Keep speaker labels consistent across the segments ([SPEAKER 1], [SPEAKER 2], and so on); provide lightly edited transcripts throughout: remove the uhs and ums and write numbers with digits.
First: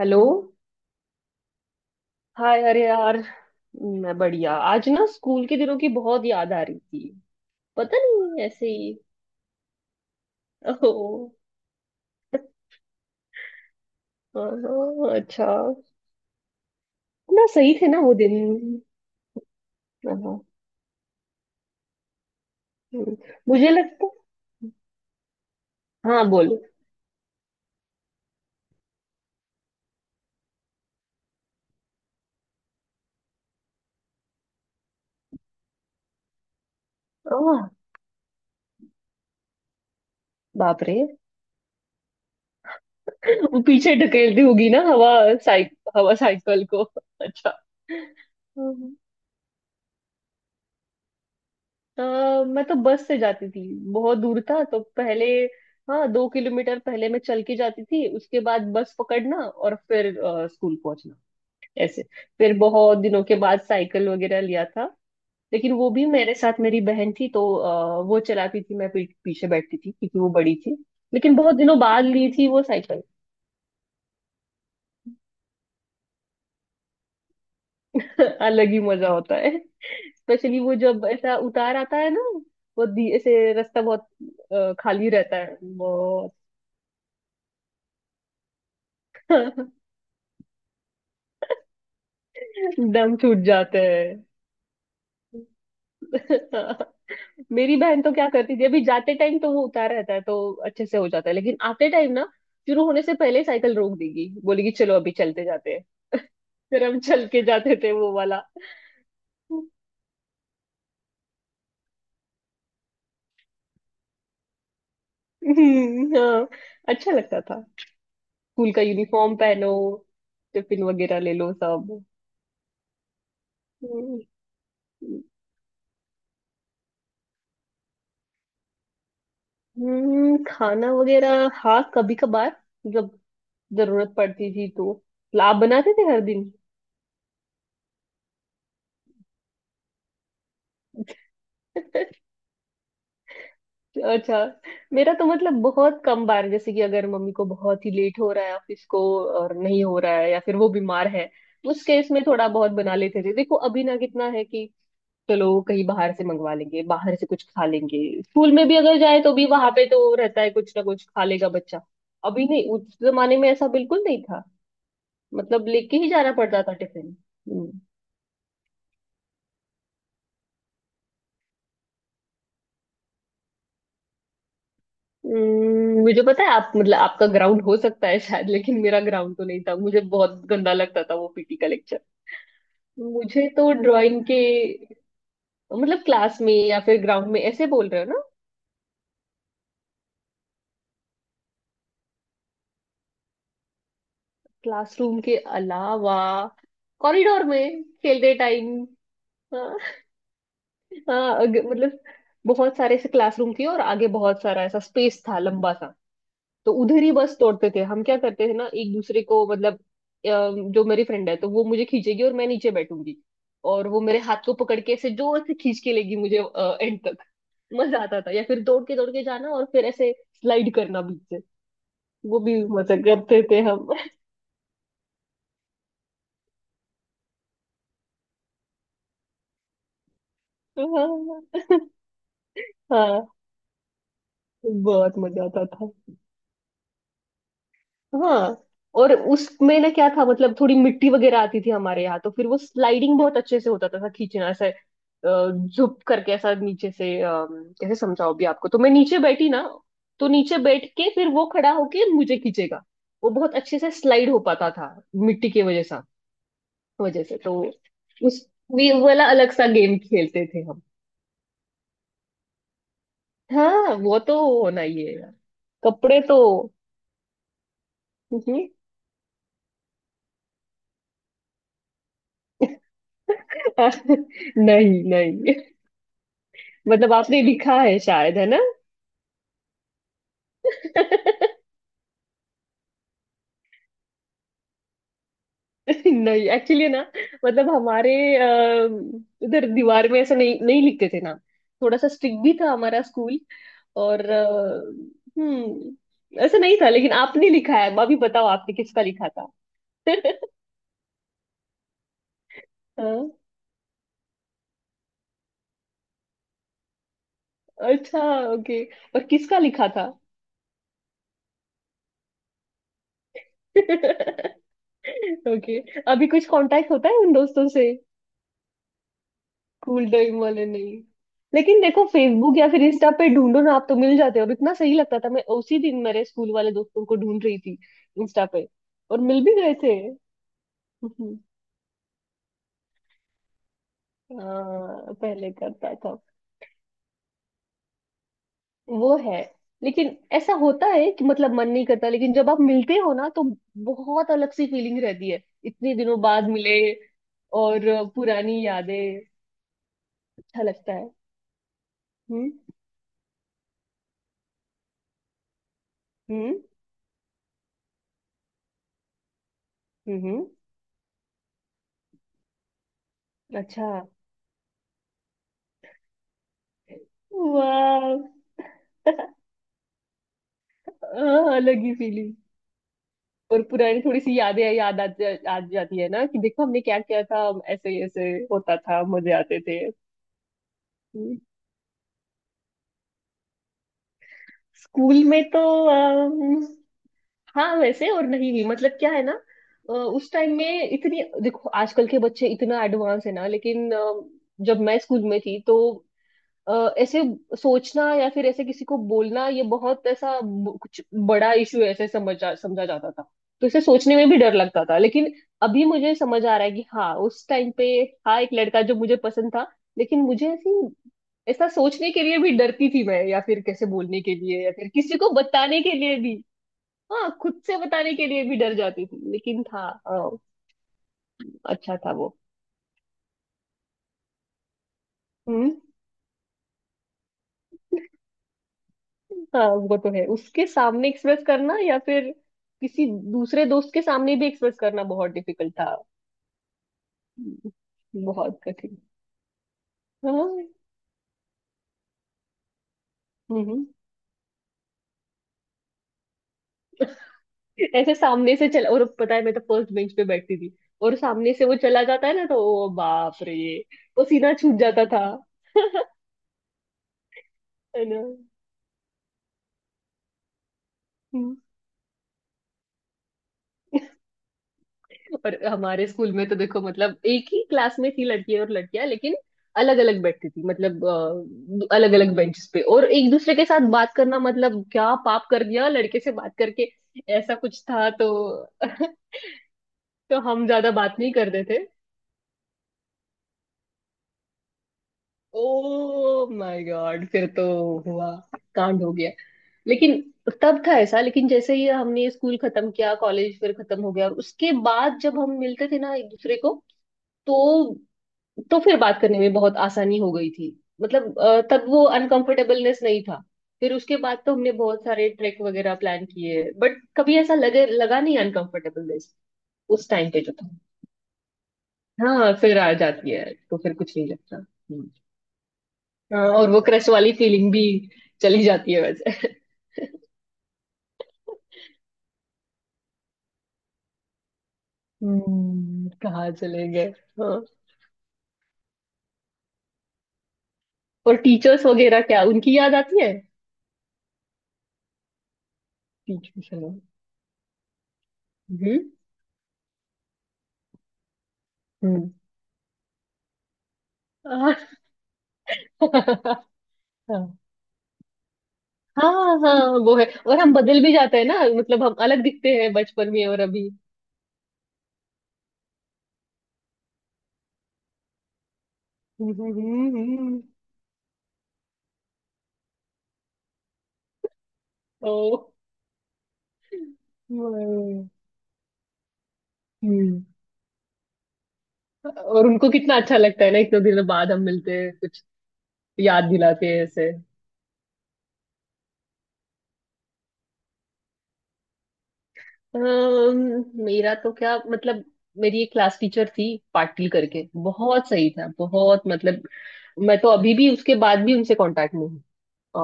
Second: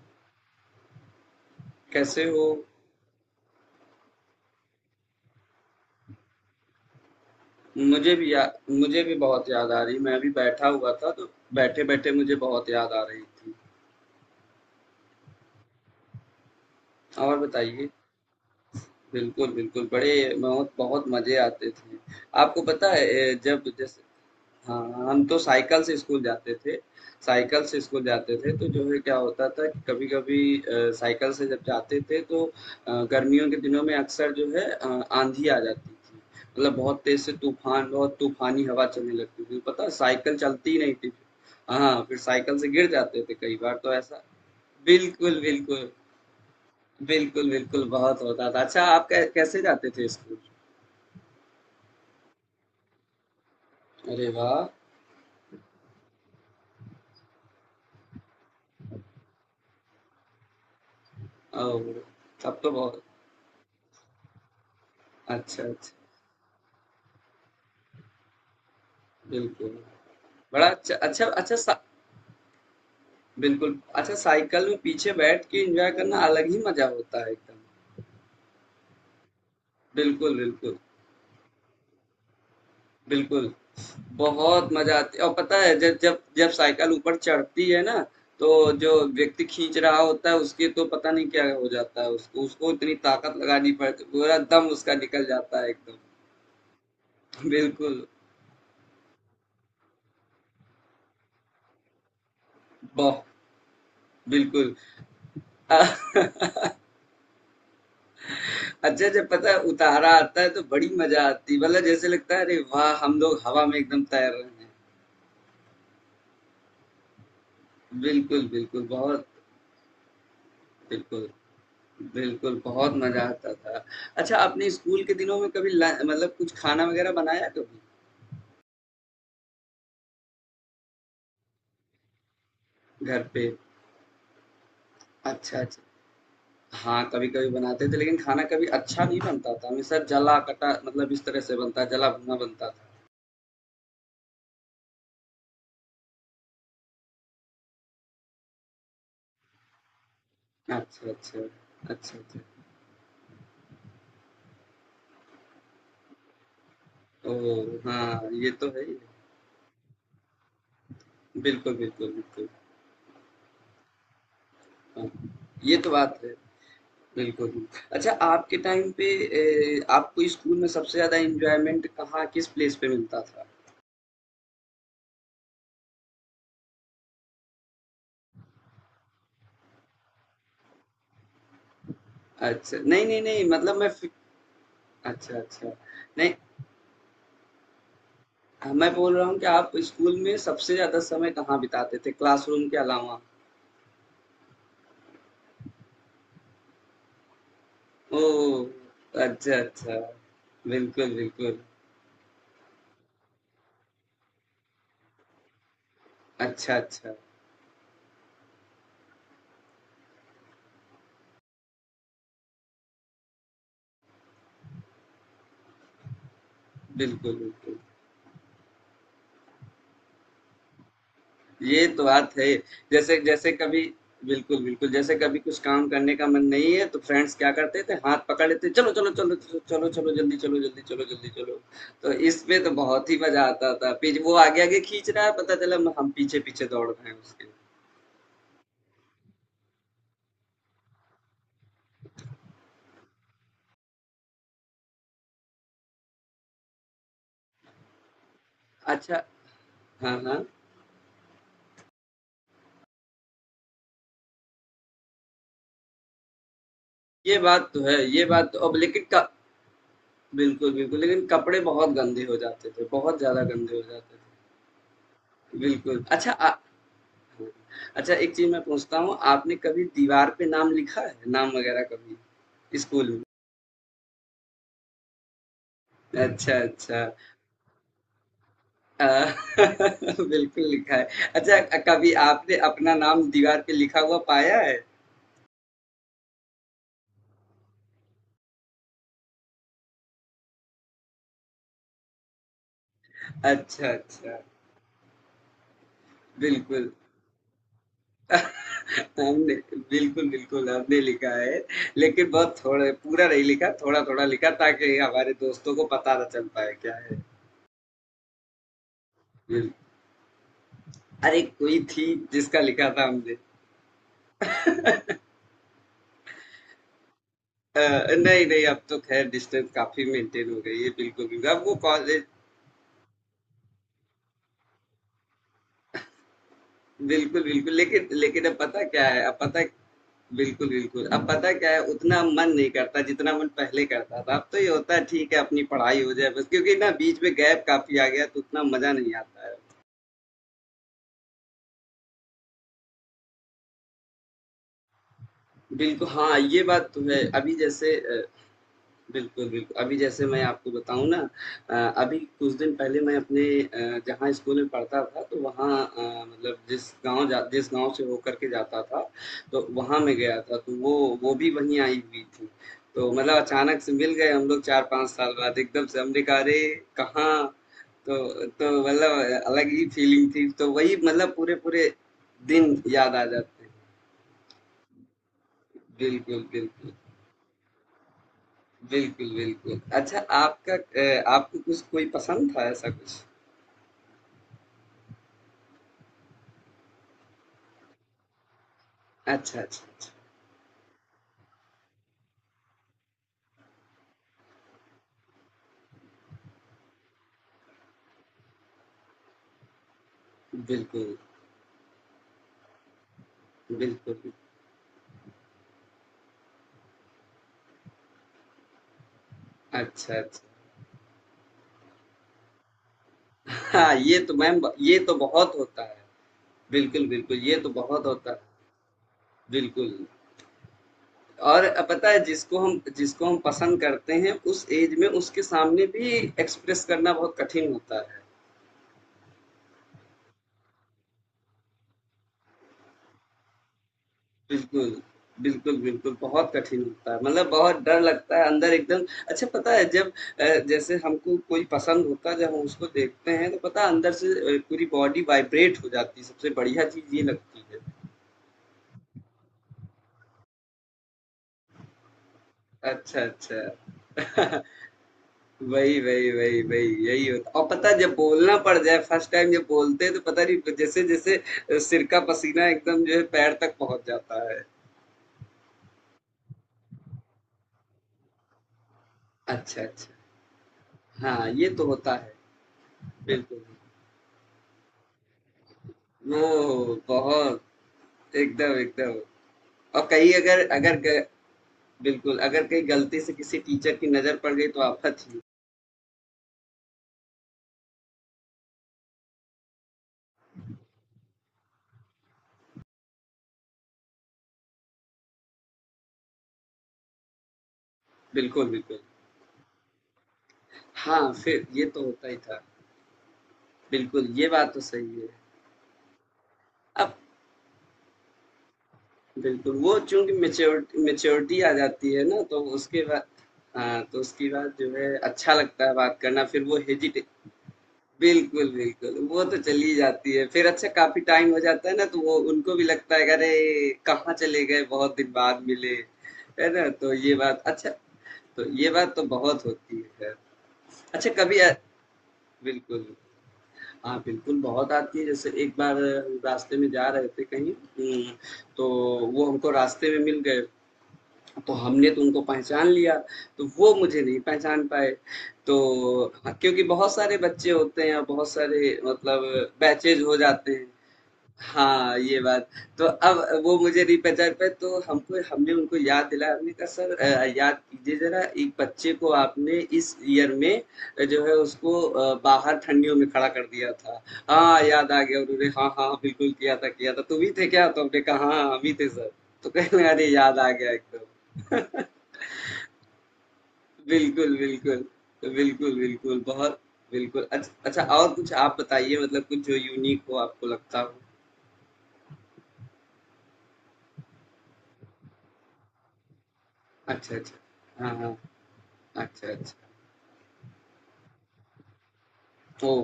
[SPEAKER 1] Hello.
[SPEAKER 2] कैसे हो?
[SPEAKER 1] Hi, अरे यार। मैं बढ़िया। आज ना स्कूल के दिनों की बहुत याद आ रही थी। पता
[SPEAKER 2] मुझे भी
[SPEAKER 1] नहीं
[SPEAKER 2] या
[SPEAKER 1] ऐसे ही।
[SPEAKER 2] मुझे भी बहुत याद आ रही। मैं भी बैठा हुआ था
[SPEAKER 1] ओह।
[SPEAKER 2] तो बैठे-बैठे मुझे बहुत याद आ रही थी।
[SPEAKER 1] हाँ, हाँ, अच्छा।
[SPEAKER 2] और
[SPEAKER 1] ना सही थे
[SPEAKER 2] बताइए?
[SPEAKER 1] ना वो दिन।
[SPEAKER 2] बिल्कुल, बिल्कुल
[SPEAKER 1] हाँ,
[SPEAKER 2] बड़े बहुत बहुत मज़े आते थे। आपको पता है जब
[SPEAKER 1] मुझे
[SPEAKER 2] जैसे
[SPEAKER 1] लगता।
[SPEAKER 2] हाँ, हम तो साइकिल से स्कूल
[SPEAKER 1] हाँ
[SPEAKER 2] जाते
[SPEAKER 1] बोलो।
[SPEAKER 2] थे। साइकिल से स्कूल जाते थे, तो जो है क्या होता था कि कभी-कभी साइकिल से जब जाते थे तो गर्मियों के दिनों में अक्सर जो है आँधी आ जाती थी। मतलब बहुत तेज़ से
[SPEAKER 1] आह,
[SPEAKER 2] तूफ़ान बहुत तूफ़ानी हवा चलने लगती थी। पता है साइकिल चलती ही
[SPEAKER 1] बाप
[SPEAKER 2] नहीं
[SPEAKER 1] रे।
[SPEAKER 2] थी। हाँ, फिर साइकिल से गिर जाते थे कई
[SPEAKER 1] वो
[SPEAKER 2] बार तो
[SPEAKER 1] पीछे
[SPEAKER 2] ऐसा
[SPEAKER 1] ढकेलती होगी ना हवा।
[SPEAKER 2] बिल्कुल,
[SPEAKER 1] साइक
[SPEAKER 2] बिल्कुल।
[SPEAKER 1] हवा साइकिल को।
[SPEAKER 2] बिल्कुल,
[SPEAKER 1] अच्छा।
[SPEAKER 2] बिल्कुल बहुत होता था। अच्छा आप कै कैसे जाते थे स्कूल?
[SPEAKER 1] अ, मैं तो बस से जाती थी, बहुत
[SPEAKER 2] अरे
[SPEAKER 1] दूर था
[SPEAKER 2] वाह!
[SPEAKER 1] तो पहले हाँ 2 किलोमीटर पहले मैं चल के जाती थी, उसके बाद बस पकड़ना और फिर स्कूल पहुंचना।
[SPEAKER 2] ओह!
[SPEAKER 1] ऐसे फिर
[SPEAKER 2] तब तो
[SPEAKER 1] बहुत
[SPEAKER 2] बहुत
[SPEAKER 1] दिनों के बाद साइकिल वगैरह लिया था।
[SPEAKER 2] अच्छा,
[SPEAKER 1] लेकिन वो
[SPEAKER 2] अच्छा।
[SPEAKER 1] भी मेरे साथ मेरी बहन थी, तो वो चलाती थी, मैं पीछे
[SPEAKER 2] बिल्कुल।
[SPEAKER 1] बैठती थी, क्योंकि वो बड़ी
[SPEAKER 2] बड़ा
[SPEAKER 1] थी।
[SPEAKER 2] अच्छा अच्छा
[SPEAKER 1] लेकिन
[SPEAKER 2] अच्छा
[SPEAKER 1] बहुत दिनों
[SPEAKER 2] सा
[SPEAKER 1] बाद ली थी वो साइकिल।
[SPEAKER 2] बिल्कुल। अच्छा साइकिल में पीछे बैठ के एन्जॉय करना अलग ही मज़ा होता है एकदम।
[SPEAKER 1] अलग ही मजा होता है।
[SPEAKER 2] बिल्कुल,
[SPEAKER 1] स्पेशली वो
[SPEAKER 2] बिल्कुल।
[SPEAKER 1] जब ऐसा उतार आता है ना,
[SPEAKER 2] बिल्कुल,
[SPEAKER 1] ऐसे रास्ता बहुत
[SPEAKER 2] बहुत मज़ा
[SPEAKER 1] खाली
[SPEAKER 2] आती है और
[SPEAKER 1] रहता है
[SPEAKER 2] पता है जब जब
[SPEAKER 1] बहुत।
[SPEAKER 2] जब साइकिल ऊपर चढ़ती है ना, तो जो व्यक्ति खींच रहा होता है उसके तो पता नहीं क्या हो जाता है उसको इतनी
[SPEAKER 1] दम
[SPEAKER 2] ताकत
[SPEAKER 1] छूट
[SPEAKER 2] लगानी
[SPEAKER 1] जाते
[SPEAKER 2] पड़ती
[SPEAKER 1] हैं।
[SPEAKER 2] पूरा दम उसका निकल जाता है एकदम।
[SPEAKER 1] मेरी
[SPEAKER 2] बिल्कुल,
[SPEAKER 1] बहन तो क्या करती थी, अभी जाते टाइम तो वो उतार रहता है तो अच्छे से हो जाता है, लेकिन आते टाइम ना शुरू होने से
[SPEAKER 2] बह
[SPEAKER 1] पहले साइकिल रोक देगी, बोलेगी
[SPEAKER 2] बिल्कुल।
[SPEAKER 1] चलो अभी चलते जाते हैं।
[SPEAKER 2] अ-
[SPEAKER 1] फिर हम चल के जाते थे वो वाला।
[SPEAKER 2] अच्छा जब पता है उतारा आता है तो बड़ी मज़ा आती है मतलब जैसे लगता है अरे वाह! हम लोग हवा में एकदम तैर रहे हैं।
[SPEAKER 1] हाँ, अच्छा लगता था।
[SPEAKER 2] बिल्कुल,
[SPEAKER 1] स्कूल का
[SPEAKER 2] बिल्कुल, बहुत
[SPEAKER 1] यूनिफॉर्म पहनो, टिफिन वगैरह
[SPEAKER 2] बिल्कुल,
[SPEAKER 1] ले लो सब।
[SPEAKER 2] बिल्कुल, बहुत मज़ा आता था।
[SPEAKER 1] हम्म,
[SPEAKER 2] अच्छा, आपने स्कूल के दिनों में कभी ला मतलब कुछ खाना वग़ैरह बनाया कभी
[SPEAKER 1] खाना वगैरह हाँ कभी कभार जब
[SPEAKER 2] घर पे?
[SPEAKER 1] जरूरत पड़ती थी तो। आप
[SPEAKER 2] अच्छा,
[SPEAKER 1] बनाते
[SPEAKER 2] अच्छा।
[SPEAKER 1] थे हर दिन?
[SPEAKER 2] हाँ, कभी-कभी बनाते थे, लेकिन खाना कभी अच्छा नहीं बनता था, हमेशा जला-कटा मतलब इस तरह से बनता, जला-भुना बनता था।
[SPEAKER 1] अच्छा। मेरा तो मतलब बहुत कम बार, जैसे कि अगर मम्मी को बहुत ही लेट हो रहा है ऑफिस को और नहीं हो रहा है या फिर वो बीमार
[SPEAKER 2] अच्छा,
[SPEAKER 1] है,
[SPEAKER 2] अच्छा।
[SPEAKER 1] उस केस
[SPEAKER 2] अच्छा,
[SPEAKER 1] में
[SPEAKER 2] अच्छा।
[SPEAKER 1] थोड़ा बहुत बना लेते थे। देखो अभी ना कितना है कि चलो कहीं बाहर से मंगवा लेंगे, बाहर से कुछ
[SPEAKER 2] ओह!
[SPEAKER 1] खा लेंगे,
[SPEAKER 2] हाँ, ये
[SPEAKER 1] स्कूल
[SPEAKER 2] तो
[SPEAKER 1] में भी
[SPEAKER 2] है ही
[SPEAKER 1] अगर
[SPEAKER 2] है।
[SPEAKER 1] जाए तो भी वहां पे तो रहता है, कुछ ना कुछ खा लेगा
[SPEAKER 2] बिल्कुल,
[SPEAKER 1] बच्चा।
[SPEAKER 2] बिल्कुल,
[SPEAKER 1] अभी
[SPEAKER 2] बिल्कुल।
[SPEAKER 1] नहीं, उस जमाने में ऐसा बिल्कुल नहीं था,
[SPEAKER 2] हाँ,
[SPEAKER 1] मतलब
[SPEAKER 2] ये तो
[SPEAKER 1] लेके ही
[SPEAKER 2] बात है।
[SPEAKER 1] जाना पड़ता था टिफिन।
[SPEAKER 2] बिल्कुल।
[SPEAKER 1] हम्म।
[SPEAKER 2] अच्छा आपके टाइम पे आपको स्कूल में सबसे ज़्यादा एन्जॉयमेंट कहाँ किस प्लेस पे मिलता था?
[SPEAKER 1] मुझे पता है, आप मतलब आपका ग्राउंड हो सकता है शायद, लेकिन मेरा ग्राउंड तो नहीं था, मुझे बहुत गंदा लगता था वो पीटी का लेक्चर।
[SPEAKER 2] अच्छा, नहीं, नहीं,
[SPEAKER 1] मुझे
[SPEAKER 2] नहीं
[SPEAKER 1] तो
[SPEAKER 2] मतलब मैं फ़ि
[SPEAKER 1] ड्राइंग के,
[SPEAKER 2] अच्छा, अच्छा।
[SPEAKER 1] मतलब
[SPEAKER 2] नहीं,
[SPEAKER 1] क्लास में या फिर ग्राउंड में ऐसे बोल रहे हो ना?
[SPEAKER 2] मैं बोल रहा हूँ कि आप स्कूल में सबसे ज़्यादा समय कहाँ बिताते थे क्लासरूम के अलावा?
[SPEAKER 1] क्लासरूम के अलावा कॉरिडोर में खेलते
[SPEAKER 2] ओह!
[SPEAKER 1] टाइम।
[SPEAKER 2] अच्छा,
[SPEAKER 1] हाँ।
[SPEAKER 2] अच्छा। बिल्कुल,
[SPEAKER 1] हाँ,
[SPEAKER 2] बिल्कुल।
[SPEAKER 1] मतलब बहुत सारे ऐसे क्लासरूम थे और आगे बहुत सारा ऐसा स्पेस था लंबा सा, तो
[SPEAKER 2] अच्छा,
[SPEAKER 1] उधर ही
[SPEAKER 2] अच्छा।
[SPEAKER 1] बस तोड़ते थे हम। क्या करते थे ना एक दूसरे को, मतलब अ, जो मेरी फ्रेंड है तो वो मुझे खींचेगी और मैं नीचे बैठूंगी, और वो मेरे हाथ को पकड़ के ऐसे जोर से खींच के लेगी मुझे एंड तक।
[SPEAKER 2] बिल्कुल, बिल्कुल।
[SPEAKER 1] मजा आता था, या फिर दौड़ के जाना और फिर ऐसे स्लाइड करना बीच से।
[SPEAKER 2] ये तो बात
[SPEAKER 1] वो
[SPEAKER 2] है।
[SPEAKER 1] भी मजा
[SPEAKER 2] जैसे
[SPEAKER 1] करते
[SPEAKER 2] जैसे
[SPEAKER 1] थे
[SPEAKER 2] कभी
[SPEAKER 1] हम।
[SPEAKER 2] बिल्कुल, बिल्कुल, जैसे कभी कुछ काम करने का मन नहीं है तो फ्रेंड्स क्या करते थे, हाथ पकड़ लेते, "चलो, चलो, चलो, चलो, चलो, चलो, जल्दी चलो, जल्दी चलो, जल्दी चलो।"
[SPEAKER 1] हाँ।
[SPEAKER 2] तो इसमें तो बहुत ही
[SPEAKER 1] हाँ,
[SPEAKER 2] मज़ा आता था। फिर वो आगे-आगे खींच
[SPEAKER 1] बहुत
[SPEAKER 2] रहा है,
[SPEAKER 1] मजा
[SPEAKER 2] पता
[SPEAKER 1] आता
[SPEAKER 2] चला
[SPEAKER 1] था।
[SPEAKER 2] म हम पीछे-पीछे दौड़ रहे हैं उसके।
[SPEAKER 1] हाँ, और उसमें ना क्या था, मतलब थोड़ी मिट्टी वगैरह आती थी हमारे यहाँ, तो फिर वो स्लाइडिंग बहुत अच्छे से होता था। ऐसा खींचना, ऐसे झुक करके ऐसा नीचे से, कैसे समझाओ भी आपको। तो मैं नीचे
[SPEAKER 2] अच्छा
[SPEAKER 1] बैठी ना,
[SPEAKER 2] हाँ,
[SPEAKER 1] तो
[SPEAKER 2] हाँ।
[SPEAKER 1] नीचे बैठ के फिर वो खड़ा होके मुझे खींचेगा, वो बहुत अच्छे से स्लाइड हो पाता था मिट्टी की वजह से। वजह से
[SPEAKER 2] ये
[SPEAKER 1] तो
[SPEAKER 2] बात तो है, ये
[SPEAKER 1] उस
[SPEAKER 2] बात तो अब
[SPEAKER 1] भी
[SPEAKER 2] लेकिन
[SPEAKER 1] वाला
[SPEAKER 2] क
[SPEAKER 1] अलग सा गेम खेलते थे
[SPEAKER 2] बिल्कुल,
[SPEAKER 1] हम।
[SPEAKER 2] बिल्कुल, लेकिन कपड़े बहुत गंदे हो जाते थे, बहुत ज़्यादा गंदे हो
[SPEAKER 1] हाँ,
[SPEAKER 2] जाते थे।
[SPEAKER 1] वो तो होना ही है यार।
[SPEAKER 2] बिल्कुल।
[SPEAKER 1] कपड़े
[SPEAKER 2] अच्छा
[SPEAKER 1] तो।
[SPEAKER 2] आ अच्छा एक चीज़ मैं
[SPEAKER 1] नहीं।
[SPEAKER 2] पूछता हूँ, आपने कभी दीवार पे नाम लिखा है? नाम वग़ैरह कभी स्कूल में?
[SPEAKER 1] नहीं,
[SPEAKER 2] अच्छा, अच्छा।
[SPEAKER 1] मतलब आपने लिखा है शायद, है ना?
[SPEAKER 2] अ, बिल्कुल लिखा है। अच्छा कभी आपने अपना नाम दीवार पे लिखा हुआ पाया है?
[SPEAKER 1] नहीं, एक्चुअली ना, मतलब हमारे उधर दीवार में ऐसा नहीं नहीं लिखते थे ना, थोड़ा सा स्ट्रिक्ट भी था हमारा स्कूल।
[SPEAKER 2] अच्छा,
[SPEAKER 1] और
[SPEAKER 2] अच्छा।
[SPEAKER 1] ऐसा नहीं था।
[SPEAKER 2] बिल्कुल।
[SPEAKER 1] लेकिन आपने लिखा है, अभी बताओ, आपने किसका लिखा था?
[SPEAKER 2] हमने बिल्कुल, बिल्कुल हमने लिखा है, लेकिन बहुत थोड़े
[SPEAKER 1] हाँ,
[SPEAKER 2] पूरा नहीं लिखा, थोड़ा-थोड़ा लिखा ताकि हमारे दोस्तों को पता ना चल पाए क्या है।
[SPEAKER 1] अच्छा, ओके। और किसका
[SPEAKER 2] बिल
[SPEAKER 1] लिखा था?
[SPEAKER 2] अरे कोई थी जिसका लिखा था हमने।
[SPEAKER 1] ओके। अभी कुछ कांटेक्ट होता है उन दोस्तों से?
[SPEAKER 2] नहीं, नहीं, अब तो ख़ैर डिस्टेंस काफ़ी
[SPEAKER 1] कूल टाइम
[SPEAKER 2] मेंटेन हो
[SPEAKER 1] वाले
[SPEAKER 2] गई है,
[SPEAKER 1] नहीं,
[SPEAKER 2] बिल्कुल, बिल्कुल। अब वो
[SPEAKER 1] लेकिन देखो
[SPEAKER 2] कॉलेज
[SPEAKER 1] फेसबुक या फिर इंस्टा पे ढूंढो ना आप तो मिल जाते हो, और इतना सही लगता था, मैं उसी दिन मेरे स्कूल वाले दोस्तों को
[SPEAKER 2] बिल्कुल,
[SPEAKER 1] ढूंढ रही
[SPEAKER 2] बिल्कुल,
[SPEAKER 1] थी
[SPEAKER 2] लेकिन लेकिन
[SPEAKER 1] इंस्टा
[SPEAKER 2] अब
[SPEAKER 1] पे,
[SPEAKER 2] पता क्या
[SPEAKER 1] और
[SPEAKER 2] है, अब
[SPEAKER 1] मिल भी
[SPEAKER 2] पता
[SPEAKER 1] गए थे।
[SPEAKER 2] बिल्कुल, बिल्कुल। अब
[SPEAKER 1] हम्म,
[SPEAKER 2] पता क्या है, उतना मन नहीं करता, जितना मन पहले करता था। अब तो ये होता है,
[SPEAKER 1] हाँ
[SPEAKER 2] ठीक है,
[SPEAKER 1] पहले
[SPEAKER 2] अपनी
[SPEAKER 1] करता
[SPEAKER 2] पढ़ाई हो
[SPEAKER 1] था,
[SPEAKER 2] जाए बस, क्योंकि ना बीच में गैप काफ़ी आ गया, तो उतना मज़ा नहीं
[SPEAKER 1] वो है,
[SPEAKER 2] आता है।
[SPEAKER 1] लेकिन ऐसा होता है कि मतलब मन नहीं करता, लेकिन जब आप मिलते हो ना, तो बहुत अलग सी फीलिंग रहती है, इतने
[SPEAKER 2] बिल्कुल,
[SPEAKER 1] दिनों
[SPEAKER 2] हाँ,
[SPEAKER 1] बाद
[SPEAKER 2] ये
[SPEAKER 1] मिले
[SPEAKER 2] बात तो है। अभी
[SPEAKER 1] और
[SPEAKER 2] जैसे अ
[SPEAKER 1] पुरानी यादें,
[SPEAKER 2] बिल्कुल, बिल्कुल। अभी जैसे मैं
[SPEAKER 1] अच्छा
[SPEAKER 2] आपको
[SPEAKER 1] लगता
[SPEAKER 2] बताऊँ
[SPEAKER 1] है।
[SPEAKER 2] ना अ, अभी
[SPEAKER 1] हम्म।
[SPEAKER 2] कुछ दिन पहले मैं अपने जहाँ स्कूल में पढ़ता था तो वहाँ मतलब
[SPEAKER 1] हम्म।
[SPEAKER 2] जिस गाँव से होकर के जाता था, तो वहाँ मैं
[SPEAKER 1] हम्म।
[SPEAKER 2] गया
[SPEAKER 1] हम्म।
[SPEAKER 2] था तो वो भी वहीं आई हुई थी। तो मतलब अचानक
[SPEAKER 1] अच्छा।
[SPEAKER 2] से मिल गए हम लोग 4-5 साल बाद एकदम से हमने कहा अरे! कहाँ?
[SPEAKER 1] वाह।
[SPEAKER 2] तो मतलब अलग ही फीलिंग थी। तो
[SPEAKER 1] हाँ,
[SPEAKER 2] वही मतलब
[SPEAKER 1] हाँ, अलग
[SPEAKER 2] पूरे-पूरे
[SPEAKER 1] ही फीलिंग।
[SPEAKER 2] दिन याद आ
[SPEAKER 1] और
[SPEAKER 2] जाते हैं।
[SPEAKER 1] पुरानी थोड़ी सी यादें याद आ जाती है ना कि
[SPEAKER 2] बिल्कुल,
[SPEAKER 1] देखो हमने
[SPEAKER 2] बिल्कुल।
[SPEAKER 1] क्या किया था, हम ऐसे ऐसे होता था,
[SPEAKER 2] बिल्कुल,
[SPEAKER 1] मजे आते
[SPEAKER 2] बिल्कुल।
[SPEAKER 1] थे।
[SPEAKER 2] अच्छा आपका
[SPEAKER 1] हम्म,
[SPEAKER 2] आपको कुछ कोई पसंद था ऐसा कुछ?
[SPEAKER 1] स्कूल में तो अम, हाँ वैसे और नहीं भी, मतलब क्या है ना,
[SPEAKER 2] अच्छा, अच्छा, अच्छा।
[SPEAKER 1] उस टाइम में इतनी, देखो आजकल के बच्चे इतना एडवांस है ना, लेकिन जब मैं स्कूल में थी तो अ, ऐसे सोचना या फिर ऐसे किसी को बोलना, ये बहुत ऐसा कुछ
[SPEAKER 2] बिल्कुल,
[SPEAKER 1] बड़ा इशू ऐसे समझा समझा जाता था, तो इसे सोचने
[SPEAKER 2] बिल्कुल।
[SPEAKER 1] में भी डर लगता था। लेकिन अभी मुझे समझ आ रहा है कि हाँ, उस टाइम पे हाँ एक लड़का जो मुझे पसंद था।
[SPEAKER 2] अच्छा,
[SPEAKER 1] लेकिन
[SPEAKER 2] अच्छा।
[SPEAKER 1] मुझे ऐसी ऐसा सोचने के लिए भी डरती थी मैं, या फिर कैसे
[SPEAKER 2] हाँ, ये
[SPEAKER 1] बोलने
[SPEAKER 2] तो
[SPEAKER 1] के
[SPEAKER 2] मैम
[SPEAKER 1] लिए, या
[SPEAKER 2] ब
[SPEAKER 1] फिर
[SPEAKER 2] ये तो
[SPEAKER 1] किसी को
[SPEAKER 2] बहुत
[SPEAKER 1] बताने
[SPEAKER 2] होता
[SPEAKER 1] के
[SPEAKER 2] है।
[SPEAKER 1] लिए भी।
[SPEAKER 2] बिल्कुल,
[SPEAKER 1] हाँ,
[SPEAKER 2] बिल्कुल, ये
[SPEAKER 1] खुद
[SPEAKER 2] तो
[SPEAKER 1] से
[SPEAKER 2] बहुत
[SPEAKER 1] बताने के
[SPEAKER 2] होता है।
[SPEAKER 1] लिए भी डर जाती थी, लेकिन था
[SPEAKER 2] बिल्कुल। और
[SPEAKER 1] अच्छा
[SPEAKER 2] पता
[SPEAKER 1] था
[SPEAKER 2] है
[SPEAKER 1] वो।
[SPEAKER 2] जिसको हम पसंद करते हैं, उस ऐज में उसके
[SPEAKER 1] हम्म।
[SPEAKER 2] सामने भी एक्सप्रेस करना बहुत कठिन होता है।
[SPEAKER 1] हाँ, वो तो है, उसके सामने एक्सप्रेस करना, या फिर किसी दूसरे दोस्त के सामने भी एक्सप्रेस
[SPEAKER 2] बिल्कुल,
[SPEAKER 1] करना बहुत डिफिकल्ट
[SPEAKER 2] बिल्कुल,
[SPEAKER 1] था।
[SPEAKER 2] बिल्कुल, बहुत कठिन होता है, मतलब
[SPEAKER 1] हम्म,
[SPEAKER 2] बहुत डर लगता है
[SPEAKER 1] बहुत
[SPEAKER 2] अंदर
[SPEAKER 1] कठिन।
[SPEAKER 2] एकदम अच्छा पता है जब अ,
[SPEAKER 1] हाँ।
[SPEAKER 2] जैसे हमको कोई पसंद होता है, जब हम उसको देखते हैं तो पता
[SPEAKER 1] हम्म,
[SPEAKER 2] है अंदर से पूरी बॉडी वाइब्रेट हो जाती है, सबसे बढ़िया चीज़ ये लगती है।
[SPEAKER 1] ऐसे सामने से चला, और पता है मैं तो फर्स्ट बेंच पे बैठती थी, और सामने से वो चला जाता है ना तो ओ
[SPEAKER 2] अच्छा,
[SPEAKER 1] बाप रे,
[SPEAKER 2] अच्छा।
[SPEAKER 1] वो सीना छूट जाता था।
[SPEAKER 2] वही, वही, वही, वही, यही होता और पता है
[SPEAKER 1] है
[SPEAKER 2] जब
[SPEAKER 1] ना।
[SPEAKER 2] बोलना पड़ जाए फर्स्ट टाइम जब बोलते हैं तो पता नहीं जैसे-जैसे सिर का पसीना एकदम जो है पैर तक पहुँच जाता है।
[SPEAKER 1] और हमारे स्कूल में तो देखो मतलब एक ही क्लास में थी लड़के और लड़कियां, लेकिन
[SPEAKER 2] अच्छा,
[SPEAKER 1] अलग
[SPEAKER 2] अच्छा।
[SPEAKER 1] अलग बैठती थी, मतलब
[SPEAKER 2] हाँ, ये तो
[SPEAKER 1] अलग
[SPEAKER 2] होता है।
[SPEAKER 1] अलग बेंचेस पे, और एक दूसरे
[SPEAKER 2] बिल्कुल।
[SPEAKER 1] के साथ बात करना मतलब क्या पाप कर गया लड़के से बात करके,
[SPEAKER 2] ओह!
[SPEAKER 1] ऐसा
[SPEAKER 2] बहुत
[SPEAKER 1] कुछ था तो।
[SPEAKER 2] एकदम, एकदम। और कहीं
[SPEAKER 1] तो
[SPEAKER 2] अगर
[SPEAKER 1] हम ज्यादा
[SPEAKER 2] अगर ग
[SPEAKER 1] बात नहीं करते थे।
[SPEAKER 2] बिल्कुल, अगर कहीं गलती से किसी टीचर की नज़र पड़ गई तो आफ़त ही।
[SPEAKER 1] ओ माय गॉड, फिर तो हुआ, कांड हो गया। लेकिन तब था ऐसा, लेकिन जैसे ही हमने स्कूल खत्म किया, कॉलेज फिर खत्म हो गया, और उसके बाद जब हम मिलते थे ना एक दूसरे को, तो
[SPEAKER 2] बिल्कुल,
[SPEAKER 1] तो फिर
[SPEAKER 2] बिल्कुल।
[SPEAKER 1] बात करने में बहुत आसानी हो गई थी,
[SPEAKER 2] हाँ,
[SPEAKER 1] मतलब
[SPEAKER 2] फिर ये
[SPEAKER 1] तब
[SPEAKER 2] तो
[SPEAKER 1] वो
[SPEAKER 2] होता ही था।
[SPEAKER 1] अनकंफर्टेबलनेस नहीं था। फिर उसके
[SPEAKER 2] बिल्कुल,
[SPEAKER 1] बाद
[SPEAKER 2] ये
[SPEAKER 1] तो
[SPEAKER 2] बात
[SPEAKER 1] हमने
[SPEAKER 2] तो
[SPEAKER 1] बहुत
[SPEAKER 2] सही है।
[SPEAKER 1] सारे ट्रैक वगैरह प्लान किए, बट
[SPEAKER 2] अब
[SPEAKER 1] कभी ऐसा लगे लगा नहीं अनकंफर्टेबलनेस
[SPEAKER 2] बिल्कुल, वो
[SPEAKER 1] उस टाइम
[SPEAKER 2] चूँकि
[SPEAKER 1] पे जो था।
[SPEAKER 2] मैच्योरिटी आ जाती है ना,
[SPEAKER 1] हाँ,
[SPEAKER 2] तो
[SPEAKER 1] फिर आ
[SPEAKER 2] उसके बाद
[SPEAKER 1] जाती है, तो फिर
[SPEAKER 2] हाँ,
[SPEAKER 1] कुछ
[SPEAKER 2] तो
[SPEAKER 1] नहीं
[SPEAKER 2] उसके
[SPEAKER 1] लगता।
[SPEAKER 2] बाद जो
[SPEAKER 1] हम्म।
[SPEAKER 2] है अच्छा लगता है बात करना,
[SPEAKER 1] हाँ,
[SPEAKER 2] फिर
[SPEAKER 1] और
[SPEAKER 2] वो
[SPEAKER 1] वो क्रश
[SPEAKER 2] हेजिटे
[SPEAKER 1] वाली फीलिंग भी चली
[SPEAKER 2] बिल्कुल,
[SPEAKER 1] जाती है
[SPEAKER 2] बिल्कुल, वो
[SPEAKER 1] वैसे।
[SPEAKER 2] तो चली जाती है। फिर अच्छा काफ़ी टाइम हो जाता है ना, तो वो उनको भी लगता है कि अरे! कहाँ चले गए, बहुत दिन बाद मिले।
[SPEAKER 1] हम्म, कहाँ
[SPEAKER 2] है
[SPEAKER 1] चले
[SPEAKER 2] ना?
[SPEAKER 1] गए।
[SPEAKER 2] तो ये
[SPEAKER 1] हाँ,
[SPEAKER 2] बात अच्छा, तो ये बात तो बहुत होती है। अच्छा
[SPEAKER 1] और
[SPEAKER 2] कभी अ
[SPEAKER 1] टीचर्स वगैरह क्या, उनकी याद
[SPEAKER 2] बिल्कुल।
[SPEAKER 1] आती है?
[SPEAKER 2] हाँ, बिल्कुल बहुत आती है। जैसे एक बार हम
[SPEAKER 1] टीचर्स।
[SPEAKER 2] रास्ते में जा रहे थे कहीं तो
[SPEAKER 1] हम्म।
[SPEAKER 2] वो हमको रास्ते में मिल गए। तो हमने तो उनको पहचान लिया, तो वो मुझे नहीं पहचान पाए। तो हाँ, क्योंकि
[SPEAKER 1] हम्म।
[SPEAKER 2] बहुत सारे बच्चे होते हैं और बहुत सारे मतलब
[SPEAKER 1] हाँ। हाँ, वो
[SPEAKER 2] बैचेज़
[SPEAKER 1] है,
[SPEAKER 2] हो
[SPEAKER 1] और
[SPEAKER 2] जाते
[SPEAKER 1] हम
[SPEAKER 2] हैं।
[SPEAKER 1] बदल भी जाते हैं ना, मतलब हम
[SPEAKER 2] हाँ, ये
[SPEAKER 1] अलग दिखते
[SPEAKER 2] बात।
[SPEAKER 1] हैं
[SPEAKER 2] तो
[SPEAKER 1] बचपन
[SPEAKER 2] अब
[SPEAKER 1] में और
[SPEAKER 2] वो
[SPEAKER 1] अभी।
[SPEAKER 2] मुझे नहीं पहचान पाए तो हमको हमने उनको याद दिलाया, हमने कहा सर याद कीजिए ज़रा एक बच्चे को आपने इस ईयर
[SPEAKER 1] हम्म।
[SPEAKER 2] में जो है उसको बाहर ठंडियों में खड़ा कर दिया था। हाँ, याद आ
[SPEAKER 1] ओ।
[SPEAKER 2] गया उन्होंने हाँ, हाँ, बिल्कुल किया था, किया था। तुम ही थे क्या? तो हमने
[SPEAKER 1] हम्म।
[SPEAKER 2] कहा हाँ, हम ही थे सर। तो कहने लगे अरे याद आ गया एकदम।
[SPEAKER 1] और उनको कितना अच्छा लगता है ना, इतने दिनों बाद
[SPEAKER 2] बिल्कुल,
[SPEAKER 1] हम मिलते हैं, कुछ
[SPEAKER 2] बिल्कुल। बिल्कुल, बिल्कुल,
[SPEAKER 1] याद
[SPEAKER 2] बहुत
[SPEAKER 1] दिलाते हैं ऐसे।
[SPEAKER 2] बिल्कुल। अच्छा और कुछ आप बताइए मतलब कुछ जो यूनिक हो आपको लगता हो?
[SPEAKER 1] मेरा तो क्या मतलब, मेरी एक क्लास टीचर थी, पाटिल
[SPEAKER 2] अच्छा,
[SPEAKER 1] करके,
[SPEAKER 2] अच्छा। हाँ,
[SPEAKER 1] बहुत
[SPEAKER 2] हाँ।
[SPEAKER 1] सही था, बहुत
[SPEAKER 2] अच्छा,
[SPEAKER 1] मतलब।
[SPEAKER 2] अच्छा।
[SPEAKER 1] मैं तो अभी भी, उसके बाद भी उनसे कांटेक्ट में हूँ।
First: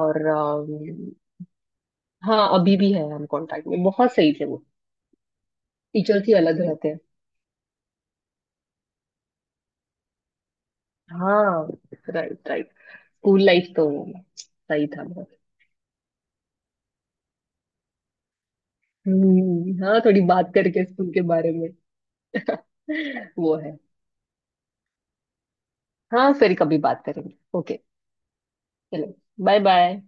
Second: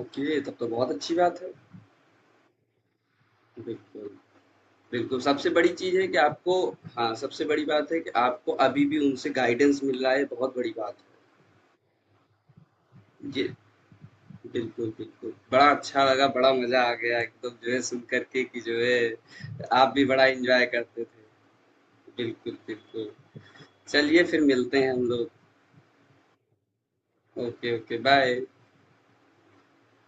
[SPEAKER 1] और
[SPEAKER 2] तब तो बहुत अच्छी बात है।
[SPEAKER 1] हाँ अभी भी है, हम कांटेक्ट में,
[SPEAKER 2] बिल्कुल,
[SPEAKER 1] बहुत सही थे वो,
[SPEAKER 2] बिल्कुल। सबसे बड़ी चीज़ है कि
[SPEAKER 1] टीचर थी,
[SPEAKER 2] आपको
[SPEAKER 1] अलग रहते हैं।
[SPEAKER 2] हाँ, सबसे बड़ी बात है कि आपको अभी भी उनसे गाइडेंस मिल रहा है, बहुत बड़ी बात
[SPEAKER 1] हाँ, राइट राइट।
[SPEAKER 2] है।
[SPEAKER 1] स्कूल
[SPEAKER 2] जी,
[SPEAKER 1] लाइफ तो
[SPEAKER 2] बिल्कुल,
[SPEAKER 1] सही था बहुत।
[SPEAKER 2] बिल्कुल। बड़ा अच्छा लगा, बड़ा मज़ा आ गया एकदम जो है सुन कर के कि जो है
[SPEAKER 1] हम्म,
[SPEAKER 2] आप
[SPEAKER 1] हाँ,
[SPEAKER 2] भी
[SPEAKER 1] थोड़ी
[SPEAKER 2] बड़ा
[SPEAKER 1] बात
[SPEAKER 2] एन्जॉय
[SPEAKER 1] करके
[SPEAKER 2] करते
[SPEAKER 1] स्कूल के बारे
[SPEAKER 2] थे।
[SPEAKER 1] में।
[SPEAKER 2] बिल्कुल, बिल्कुल।
[SPEAKER 1] वो है।
[SPEAKER 2] चलिए फिर मिलते हैं हम लोग
[SPEAKER 1] हाँ, फिर कभी बात करेंगे,
[SPEAKER 2] ओके
[SPEAKER 1] ओके।
[SPEAKER 2] ओके बाय
[SPEAKER 1] चलो। Bye bye.